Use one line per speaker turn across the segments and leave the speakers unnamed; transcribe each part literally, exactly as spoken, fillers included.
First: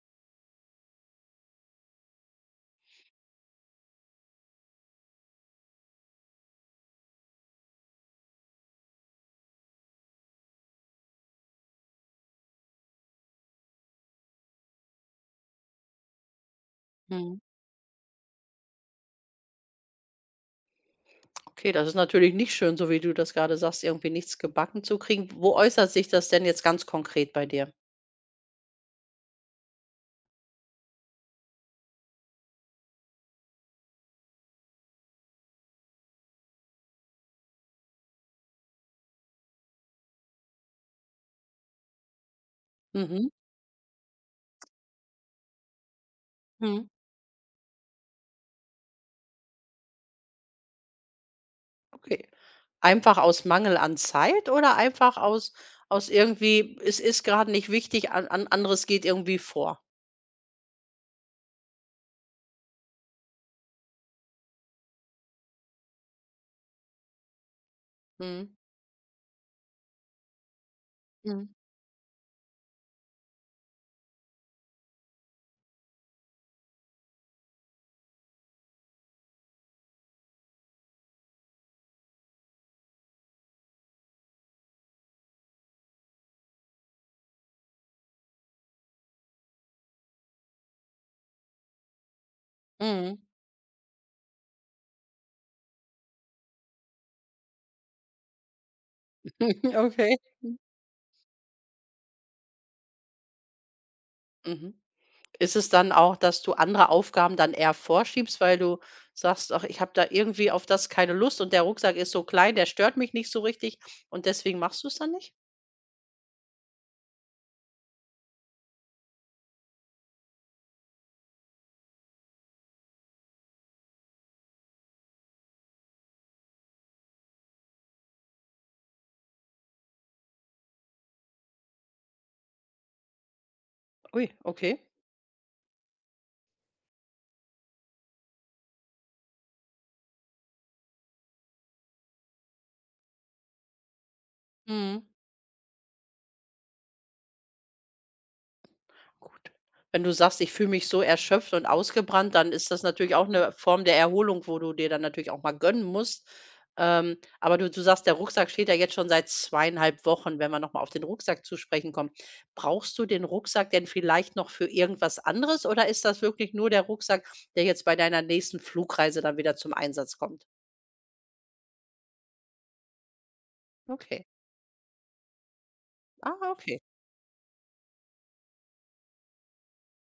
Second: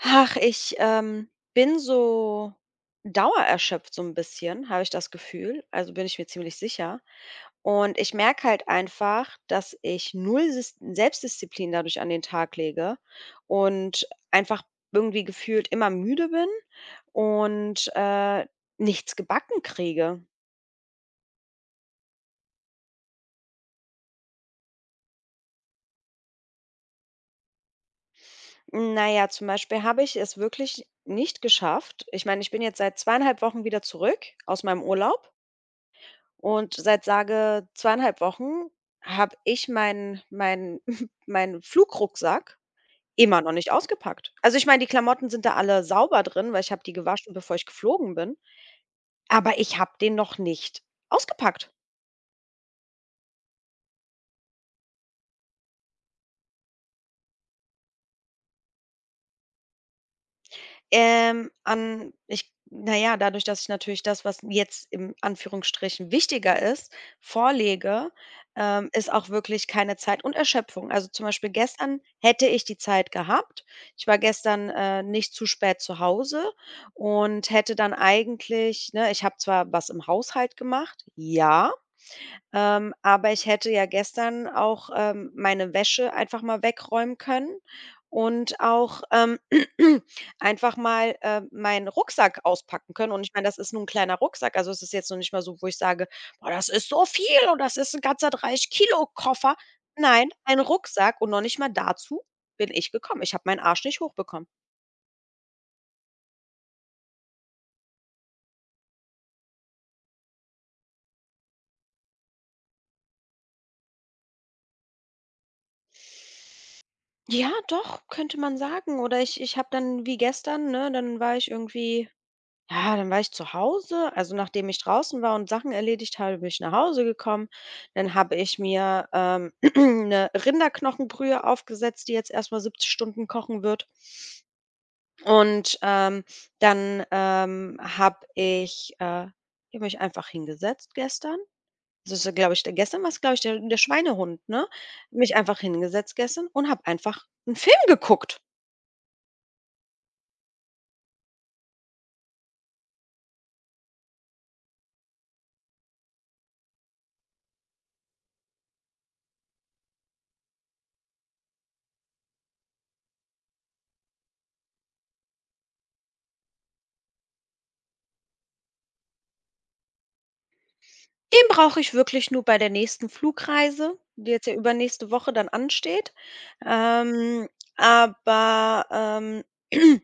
Ach, ich, ähm, bin so dauererschöpft so 'n bisschen, habe ich das Gefühl. Also, bin ich mir ziemlich sicher. Und ich merke halt einfach, dass ich null Sis Selbstdisziplin dadurch an den Tag lege und einfach irgendwie gefühlt immer müde bin
Mhm.
und, äh, nichts gebacken kriege.
Okay, das ist natürlich nicht schön, so wie du das gerade sagst, irgendwie nichts gebacken zu kriegen. Wo äußert sich das denn jetzt ganz konkret bei dir?
Na ja, zum Beispiel habe ich es wirklich nicht geschafft. Ich meine, ich bin jetzt seit zweieinhalb Wochen wieder zurück aus meinem Urlaub. Und seit sage zweieinhalb Wochen habe ich meinen meinen meinen Flugrucksack
Mhm.
immer noch nicht ausgepackt. Also, ich meine, die Klamotten sind da alle sauber drin, weil ich habe
Mhm.
die gewaschen, bevor ich geflogen bin, aber ich habe den noch nicht ausgepackt.
Okay. Einfach aus Mangel an Zeit oder einfach aus aus irgendwie, es ist gerade nicht wichtig, an an anderes geht irgendwie vor?
Ähm, an ich naja, dadurch, dass ich natürlich das, was jetzt im Anführungsstrichen wichtiger ist, vorlege,
Mhm.
ähm, ist auch wirklich keine Zeit und Erschöpfung. Also, zum
Mhm.
Beispiel gestern hätte ich die Zeit gehabt. Ich war gestern, äh, nicht zu spät zu Hause und hätte dann eigentlich, ne, ich habe zwar was im Haushalt gemacht, ja. Ähm, aber ich hätte ja gestern auch, ähm, meine Wäsche einfach mal wegräumen können und auch, ähm, einfach mal, äh, meinen Rucksack auspacken können.
Mhm.
Und ich meine, das ist nun 'n kleiner Rucksack. Also, es ist jetzt noch nicht mal so, wo ich sage: „Boah, das ist so viel und das ist ein ganzer dreißig Kilo Koffer."
Okay.
Nein, ein Rucksack und noch nicht mal dazu bin ich gekommen. Ich habe meinen Arsch nicht hochbekommen.
Mhm. Ist es dann auch, dass du andere Aufgaben dann eher vorschiebst, weil du sagst: „Ach, ich habe da irgendwie auf das keine Lust und der Rucksack ist so klein, der stört mich nicht so richtig“ und deswegen machst du es dann nicht?
Ja, doch, könnte man sagen. Oder ich ich habe dann wie gestern, ne, dann war ich irgendwie. Ja, dann war ich zu Hause. Also, nachdem ich draußen war und Sachen erledigt habe, bin ich nach Hause gekommen. Dann habe ich mir, ähm, 'ne Rinderknochenbrühe aufgesetzt, die jetzt erstmal mal siebzig Stunden kochen wird.
Ui, okay.
Und, ähm, dann, ähm, habe ich äh, habe mich einfach hingesetzt gestern. Das ist, glaube ich, der gestern war es, glaube ich, der der Schweinehund, ne?
Mhm.
Mich einfach hingesetzt gestern und habe einfach einen Film geguckt.
Gut. Wenn du sagst: „Ich fühle mich so erschöpft und ausgebrannt“, dann ist das natürlich auch eine Form der Erholung, wo du dir dann natürlich auch mal gönnen musst. Ähm, aber du du sagst, der Rucksack steht ja jetzt schon seit zweieinhalb Wochen, wenn wir noch mal auf den Rucksack zu sprechen kommen. Brauchst du den Rucksack denn vielleicht noch für irgendwas anderes oder ist das wirklich nur der Rucksack, der jetzt bei deiner nächsten Flugreise dann wieder zum Einsatz kommt?
Den brauche ich wirklich nur bei der nächsten Flugreise,
Okay.
die jetzt ja übernächste Woche dann ansteht.
Ah, okay.
Ähm, aber, ähm,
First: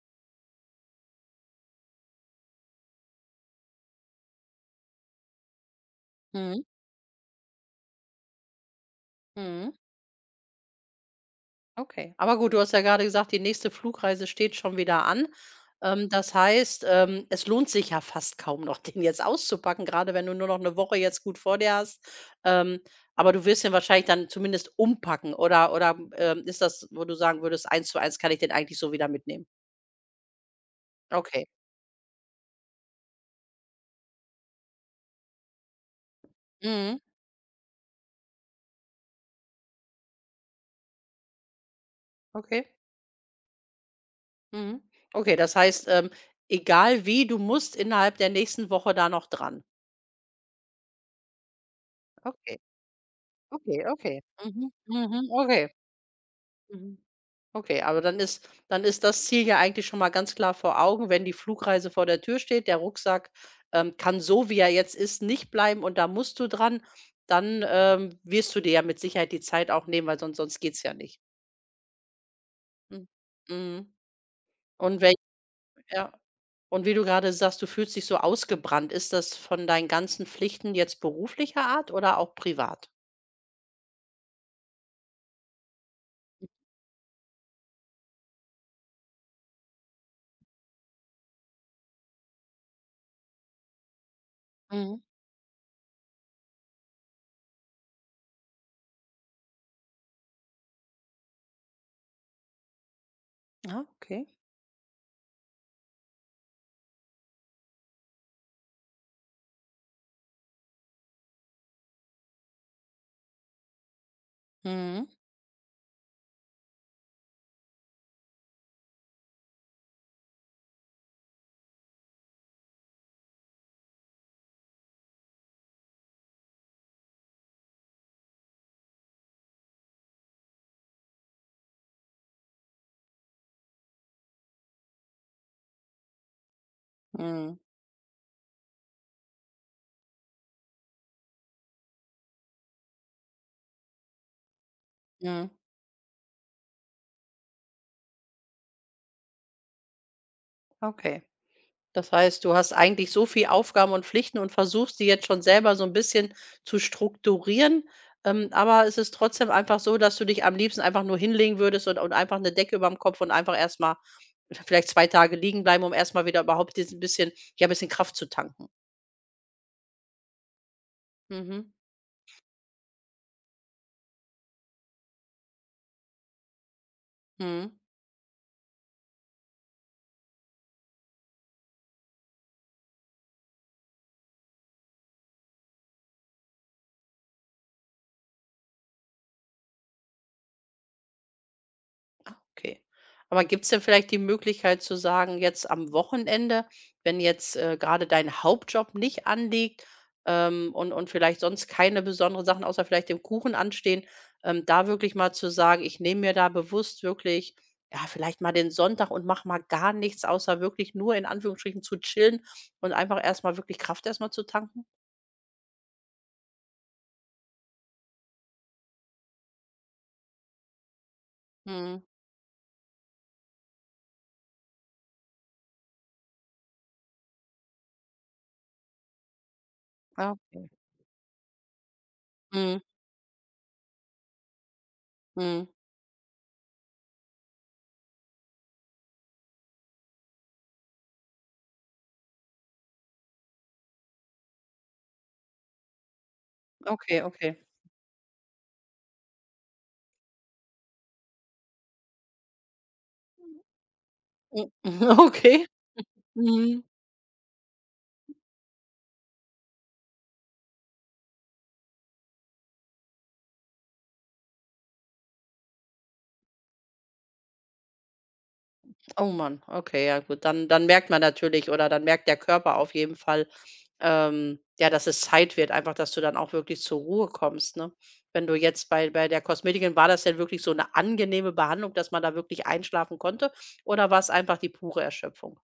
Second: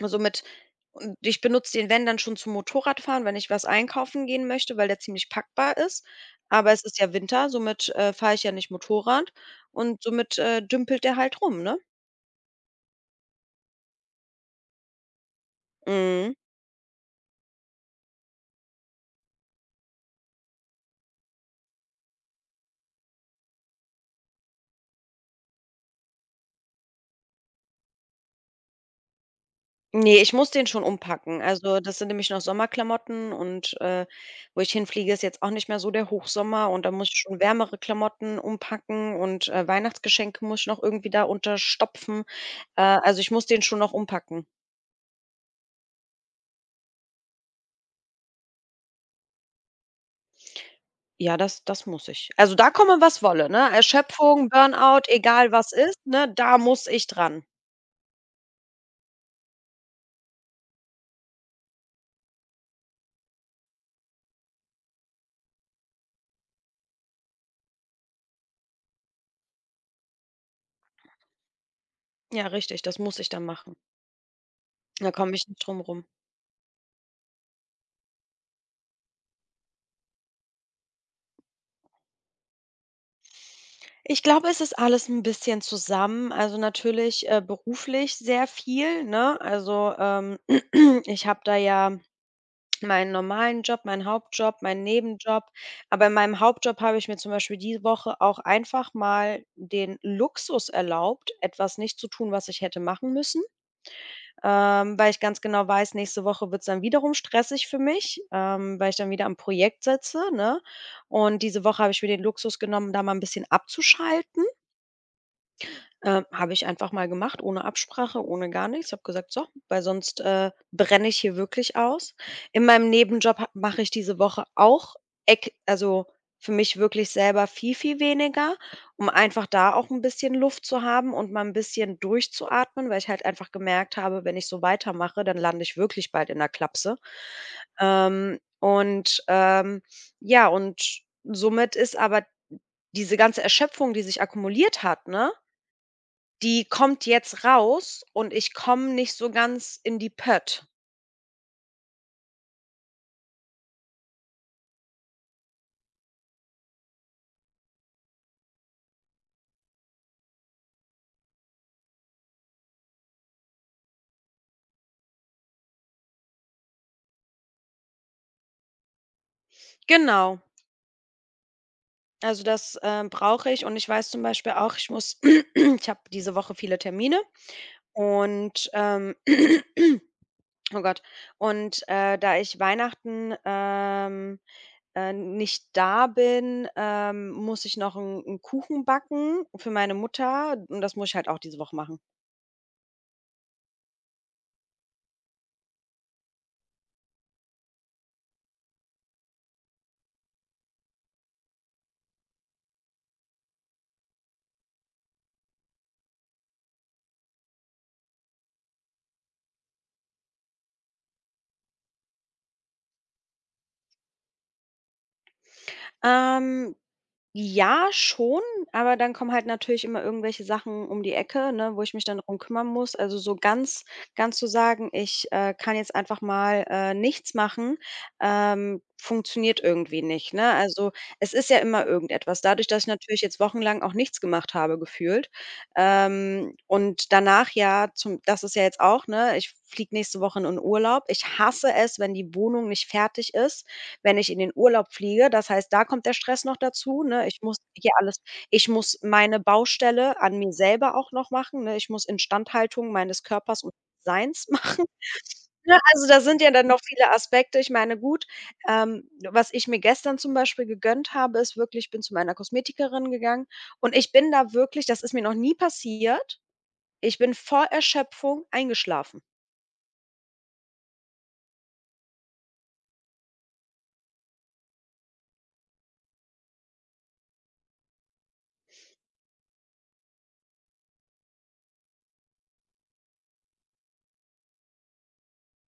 also mit und ich benutze den, Van dann schon zum Motorradfahren, wenn ich was einkaufen gehen möchte, weil der ziemlich packbar ist.
Mhm.
Aber es ist ja Winter, somit, äh, fahre ich ja nicht Motorrad
Mhm.
und somit, äh, dümpelt der halt rum, ne?
Okay, aber gut, du hast ja gerade gesagt, die nächste Flugreise steht schon wieder an. Ähm,
Mhm.
das heißt, ähm, es lohnt sich ja fast kaum noch, den jetzt auszupacken, gerade wenn du nur noch eine Woche jetzt gut vor dir hast. Ähm, aber du wirst den wahrscheinlich dann zumindest umpacken oder oder, ähm, ist das, wo du sagen würdest: „Eins zu eins kann ich den eigentlich so wieder mitnehmen?“
Ne, ich muss den schon umpacken.
Okay.
Also, das sind nämlich noch Sommerklamotten und, äh, wo ich hinfliege, ist jetzt auch nicht mehr so der Hochsommer und da
Mhm.
muss ich schon wärmere Klamotten umpacken und, äh, Weihnachtsgeschenke muss ich noch irgendwie da unterstopfen.
Okay.
Äh, also, ich muss den schon noch umpacken.
Mhm. Okay, das heißt, ähm, egal wie, du musst innerhalb der nächsten Woche da noch dran.
Ja, das das muss ich. Also,
Okay.
da komme, was wolle, ne?
Okay, okay.
Erschöpfung,
Mhm.
Burnout,
Mhm.
egal
Okay.
was ist, ne, da muss
Mhm.
ich dran.
Okay, aber dann ist dann ist das Ziel ja eigentlich schon mal ganz klar vor Augen, wenn die Flugreise vor der Tür steht, der Rucksack, ähm, kann so, wie er jetzt ist, nicht bleiben und da musst du dran, dann, ähm, wirst du dir ja mit Sicherheit die Zeit auch nehmen, weil sonst sonst geht's ja nicht.
Ja, richtig, das
Mhm.
muss ich dann machen.
Mhm. Und
Da
wenn
komme ich nicht drum rum.
ja, und wie du gerade sagst, du fühlst dich so ausgebrannt. Ist das von deinen ganzen Pflichten jetzt beruflicher Art oder auch privat?
Ich glaube, es ist alles ein bisschen zusammen. Also, natürlich, äh, beruflich sehr viel, ne? Also, ähm, ich habe da ja meinen normalen Job, meinen Hauptjob, meinen
Mhm.
Nebenjob. Aber in meinem Hauptjob habe ich mir zum Beispiel diese Woche auch einfach mal den Luxus erlaubt, etwas nicht zu tun, was ich hätte machen müssen,
Ah, okay.
ähm, weil ich ganz genau weiß, nächste Woche wird es dann wiederum stressig für mich, ähm, weil ich dann wieder am Projekt sitze, ne? Und diese Woche habe ich mir den Luxus genommen, da mal ein bisschen abzuschalten.
Mhm.
Ähm, habe ich einfach mal gemacht, ohne Absprache, ohne gar nichts. Ich habe gesagt: „So, weil sonst, äh, brenne ich hier wirklich aus." In meinem Nebenjob ha mache ich diese Woche auch ek also, für mich wirklich selber viel, viel weniger, um einfach da auch ein bisschen Luft zu haben und mal ein bisschen durchzuatmen, weil ich halt einfach gemerkt habe, wenn ich so weitermache, dann lande ich wirklich bald in der Klapse.
Mhm.
Ähm, und, ähm, ja, und somit ist aber diese ganze Erschöpfung, die sich akkumuliert hat, ne,
Mhm.
die kommt jetzt raus und ich komme nicht so ganz in die Pött.
Okay. Das heißt, du hast eigentlich so viel Aufgaben und Pflichten und versuchst, die jetzt schon selber so ein bisschen zu strukturieren, ähm, aber es ist trotzdem einfach so, dass du dich am liebsten einfach nur hinlegen würdest und und einfach eine Decke über dem Kopf und einfach erst mal vielleicht zwei Tage liegen bleiben, um erst mal wieder überhaupt diesen bisschen ja, bisschen Kraft zu tanken.
Genau.
Mhm,
Also das, ähm, brauche ich und ich weiß zum Beispiel auch, ich muss ich habe diese Woche viele Termine
mhm.
und, ähm oh Gott, und, äh, da ich Weihnachten, ähm, äh, nicht da bin, ähm, muss ich noch 'n 'n Kuchen backen für meine Mutter und das muss ich halt auch diese Woche machen.
Ah, okay. Aber gibt es denn vielleicht die Möglichkeit zu sagen, jetzt am Wochenende, wenn jetzt, äh, grade dein Hauptjob nicht anliegt, ähm, und und vielleicht sonst keine besonderen Sachen außer vielleicht dem Kuchen anstehen, ähm, da wirklich mal zu sagen: „Ich nehme mir da bewusst wirklich, ja, vielleicht mal den Sonntag und mache mal gar nichts, außer wirklich nur in Anführungsstrichen zu chillen und einfach erst mal wirklich Kraft erst mal zu tanken?“
Ähm, ja, schon, aber dann kommen halt natürlich immer irgendwelche Sachen um die Ecke, ne, wo ich mich
Mhm.
dann drum kümmern muss. Also so ganz ganz zu sagen, ich, äh, kann jetzt einfach mal, äh, nichts machen, ähm, funktioniert irgendwie
Ah,
nicht, ne?
okay.
Also, es ist ja immer irgendetwas. Dadurch,
Mhm,
dass ich natürlich jetzt wochenlang auch nichts gemacht habe gefühlt,
mhm.
ähm, und danach ja zum das ist ja jetzt auch, ne, ich fliege nächste Woche in Urlaub. Ich hasse es, wenn die Wohnung nicht fertig ist, wenn ich in den Urlaub fliege. Das heißt, da kommt der Stress noch dazu,
Okay,
ne? Ich muss
okay.
hier alles. Ich muss meine Baustelle an mir selber auch noch machen, ne? Ich muss Instandhaltung meines Körpers und Seins
Hm,
machen,
okay.
ne? Also, da sind ja dann noch
Mhm.
viele Aspekte. Ich meine, gut, ähm, was ich mir gestern zum Beispiel gegönnt habe, ist wirklich, ich bin zu meiner Kosmetikerin gegangen und ich bin da wirklich, das ist mir noch nie passiert, ich bin vor Erschöpfung eingeschlafen.
Oh Mann, okay, ja gut. Dann dann merkt man natürlich oder dann merkt der Körper auf jeden Fall, ähm, ja, dass es Zeit wird einfach, dass du dann auch wirklich zur Ruhe kommst, ne? Wenn du jetzt bei bei der Kosmetikerin war das denn wirklich so eine angenehme Behandlung, dass man da wirklich einschlafen konnte oder war es einfach die pure Erschöpfung?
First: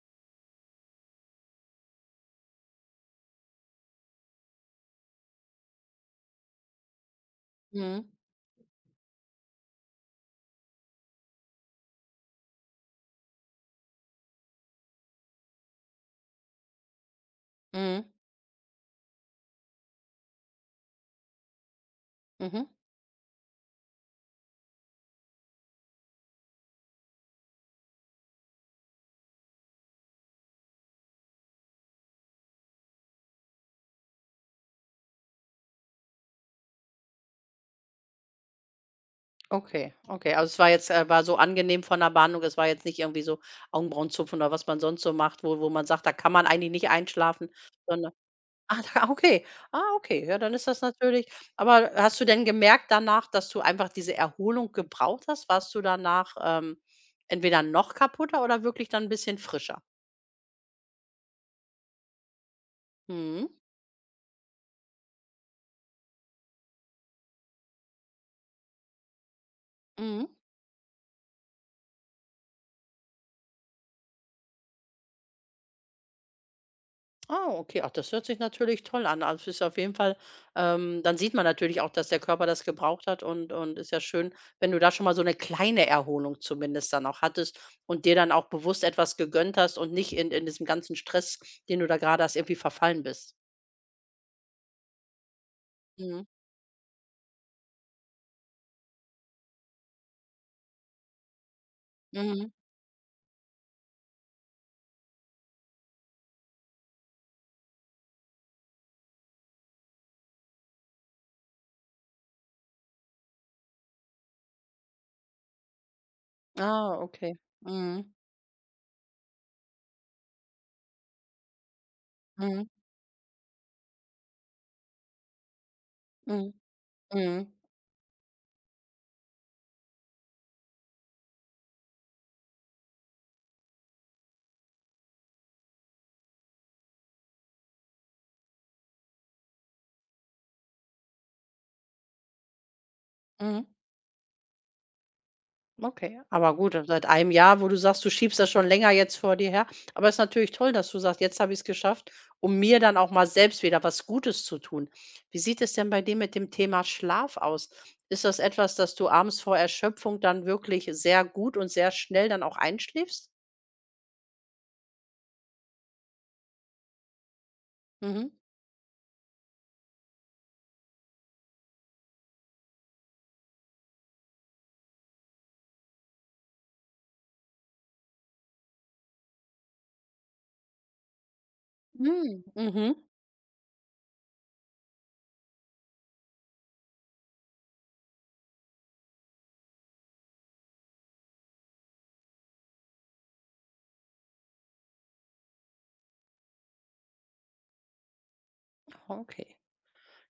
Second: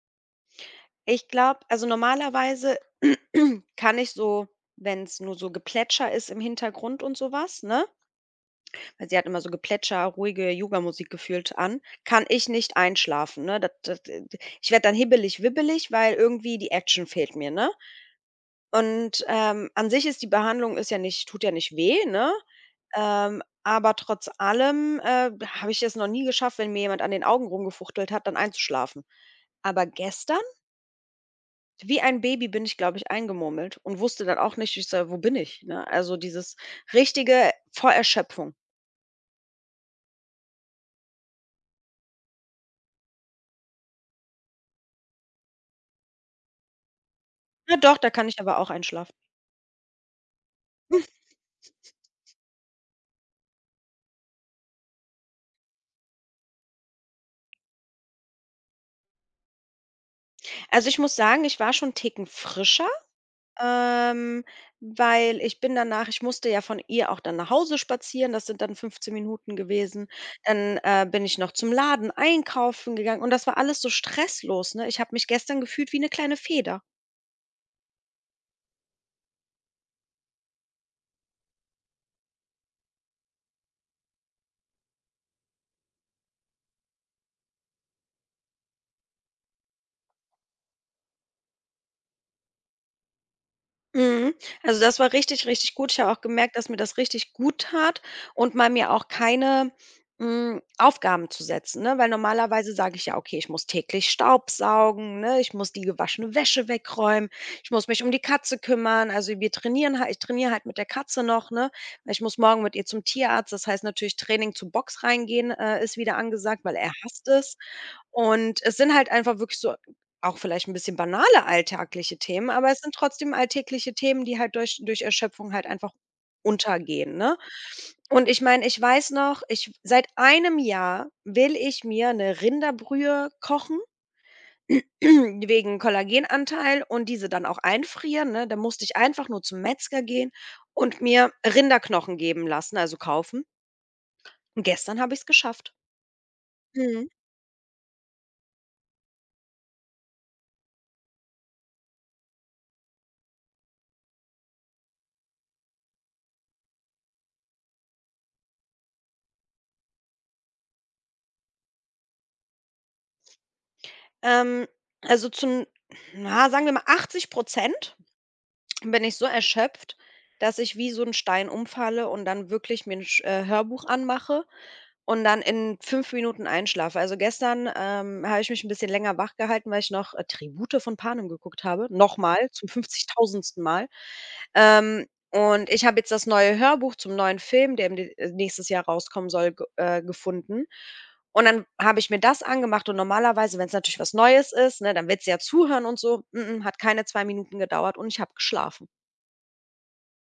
Ich glaube, also normalerweise kann ich so, wenn es nur so Geplätscher ist im Hintergrund und sowas, ne?
Mhm.
Weil sie hat immer so Geplätscher, ruhige Yoga Musik gefühlt an, kann ich nicht einschlafen, ne? Dat dat ich werde dann hibbelig-wibbelig, weil irgendwie die Action fehlt mir, ne?
Mhm.
Und, ähm, an sich ist die Behandlung, ist ja nicht, tut ja nicht weh, ne?
Mhm.
Ähm, aber trotz allem, äh, habe ich es noch nie geschafft, wenn mir jemand an den Augen rumgefuchtelt hat, dann einzuschlafen. Aber gestern, wie ein Baby bin ich, glaube ich, eingemurmelt und wusste dann auch nicht, ich so: „Wo bin ich?", ne? Also, dieses richtige vor Erschöpfung.
Okay, okay. Also, es war jetzt äh, war so angenehm von der Behandlung. Es war jetzt nicht irgendwie so Augenbrauenzupfen oder was man sonst so macht, wo wo man sagt, da kann man eigentlich nicht einschlafen,
Na doch, da
sondern
kann ich aber auch
Ah, da ah,
einschlafen.
okay. Ah, okay. Ja, dann ist das natürlich aber hast du denn gemerkt danach, dass du einfach diese Erholung gebraucht hast? Warst du danach, ähm, entweder noch kaputter oder wirklich dann ein bisschen frischer?
Also, ich muss sagen, ich war schon 'n Ticken frischer,
Mhm,
ähm, weil ich bin danach, ich musste ja von ihr auch dann nach Hause spazieren, das sind dann fünfzehn Minuten gewesen.
mhm.
Dann, äh, bin ich noch zum Laden einkaufen gegangen und das war alles so stresslos, ne? Ich habe mich gestern gefühlt wie eine kleine Feder.
Ah, okay. Ach, das hört sich natürlich toll an. Also, es ist auf jeden Fall ähm, dann sieht man natürlich auch, dass der Körper das gebraucht hat und und ist ja schön, wenn du da schon mal so eine kleine Erholung zumindest dann auch hattest und dir dann auch bewusst etwas gegönnt hast und nicht in in diesem ganzen Stress, den du da gerade hast, irgendwie verfallen bist.
Mhm. Also, das war richtig, richtig gut. Ich habe auch
Mhm,
gemerkt, dass mir das richtig gut tat und mal mir auch keine, hm, Aufgaben zu setzen, ne? Weil
mhm.
normalerweise sage ich ja: „Okay, ich muss täglich staubsaugen, ne? Ich muss die gewaschene Wäsche wegräumen. Ich muss mich um die Katze kümmern." Also, wir trainieren halt ich trainiere halt mit der Katze noch, ne? Weil ich muss morgen mit ihr zum Tierarzt. Das heißt natürlich Training zu Box reingehen, äh, ist wieder angesagt, weil er
Ah,
hasst
okay.
es.
Mhm.
Und es sind halt einfach wirklich so auch vielleicht ein bisschen banale alltägliche Themen,
Mhm.
aber es sind trotzdem alltägliche Themen, die halt durch durch Erschöpfung halt einfach
Mhm.
untergehen, ne?
Mhm.
Und ich meine, ich weiß noch, ich seit einem Jahr will ich mir eine Rinderbrühe kochen wegen Kollagenanteil und diese dann auch einfrieren, ne? Da musste ich einfach nur zum Metzger gehen und mir Rinderknochen geben lassen, also kaufen.
Mhm.
Und gestern habe ich es geschafft.
Okay, aber gut, seit
Mhm.
einem Jahr, wo du sagst, du schiebst das schon länger jetzt vor dir her. Aber es ist natürlich toll, dass du sagst, jetzt habe ich es geschafft, um mir dann auch mal selbst wieder was Gutes zu tun. Wie sieht es denn bei dir mit dem Thema Schlaf aus? Ist das etwas, dass du abends vor Erschöpfung dann wirklich sehr gut und sehr schnell dann auch einschläfst?
Ähm, also, zu na, sagen wir mal achtzig Prozent,
Mhm.
bin ich so erschöpft, dass ich wie so ein Stein umfalle und dann wirklich mir 'n Sch äh, Hörbuch anmache und dann in fünf Minuten einschlafe. Also, gestern, ähm, habe ich mich ein bisschen länger wach gehalten, weil ich noch, äh, „Tribute von Panem" geguckt habe,
Mhm.
nochmal zum
Mhm.
fünfzigtausendsten. Mal. Ähm, und ich habe jetzt das neue Hörbuch zum neuen Film, der im De äh, nächstes Jahr rauskommen soll, ge äh, gefunden. Und dann habe ich mir das angemacht und normalerweise, wenn es natürlich was Neues ist, ne, dann willst du ja zuhören und so. Mm-mm, hat keine zwei Minuten gedauert und ich habe geschlafen.
Okay.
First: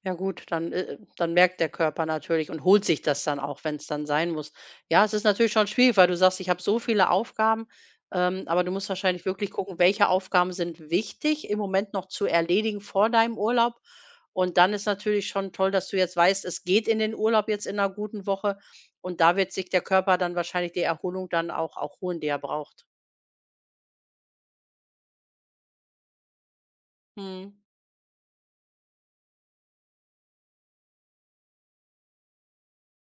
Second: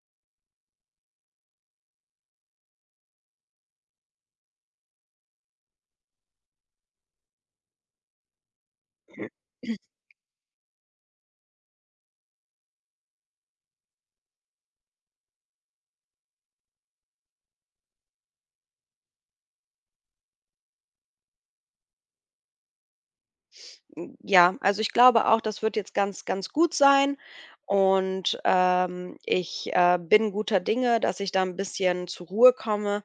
Ja gut, dann, äh, dann merkt der Körper natürlich und holt sich das dann auch, wenn es dann sein muss. Ja, es ist natürlich schon schwierig, weil du sagst: „Ich habe so viele Aufgaben“, ähm, aber du musst wahrscheinlich wirklich gucken, welche Aufgaben sind wichtig im Moment noch zu erledigen vor deinem Urlaub. Und dann ist natürlich schon toll, dass du jetzt weißt, es geht in den Urlaub jetzt in einer guten Woche und da wird sich der Körper dann wahrscheinlich die Erholung dann auch auch holen, die er braucht.
Hm, ja, also ich glaube auch, das wird jetzt ganz, ganz gut sein
Mhm,
und, ähm, ich, äh, bin guter Dinge, dass ich da ein bisschen zur Ruhe komme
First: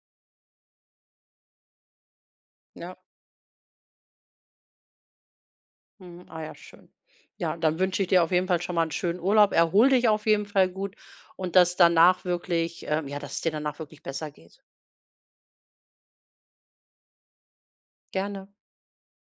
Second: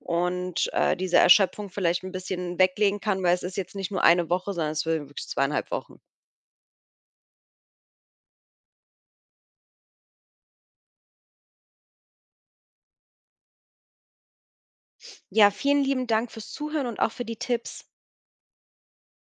und, äh, diese Erschöpfung vielleicht ein bisschen
ja.
weglegen kann, weil es ist jetzt nicht nur eine Woche, sondern es wird wirklich zweieinhalb Wochen.
Mhm. Ah ja, schön. Ja, dann wünsche ich dir auf jeden Fall schon mal einen schönen Urlaub. Erhol dich auf jeden Fall gut und dass danach wirklich ähm, ja, dass es dir danach wirklich besser geht.
Ja, vielen lieben Dank fürs Zuhören und auch für die Tipps.
Gerne.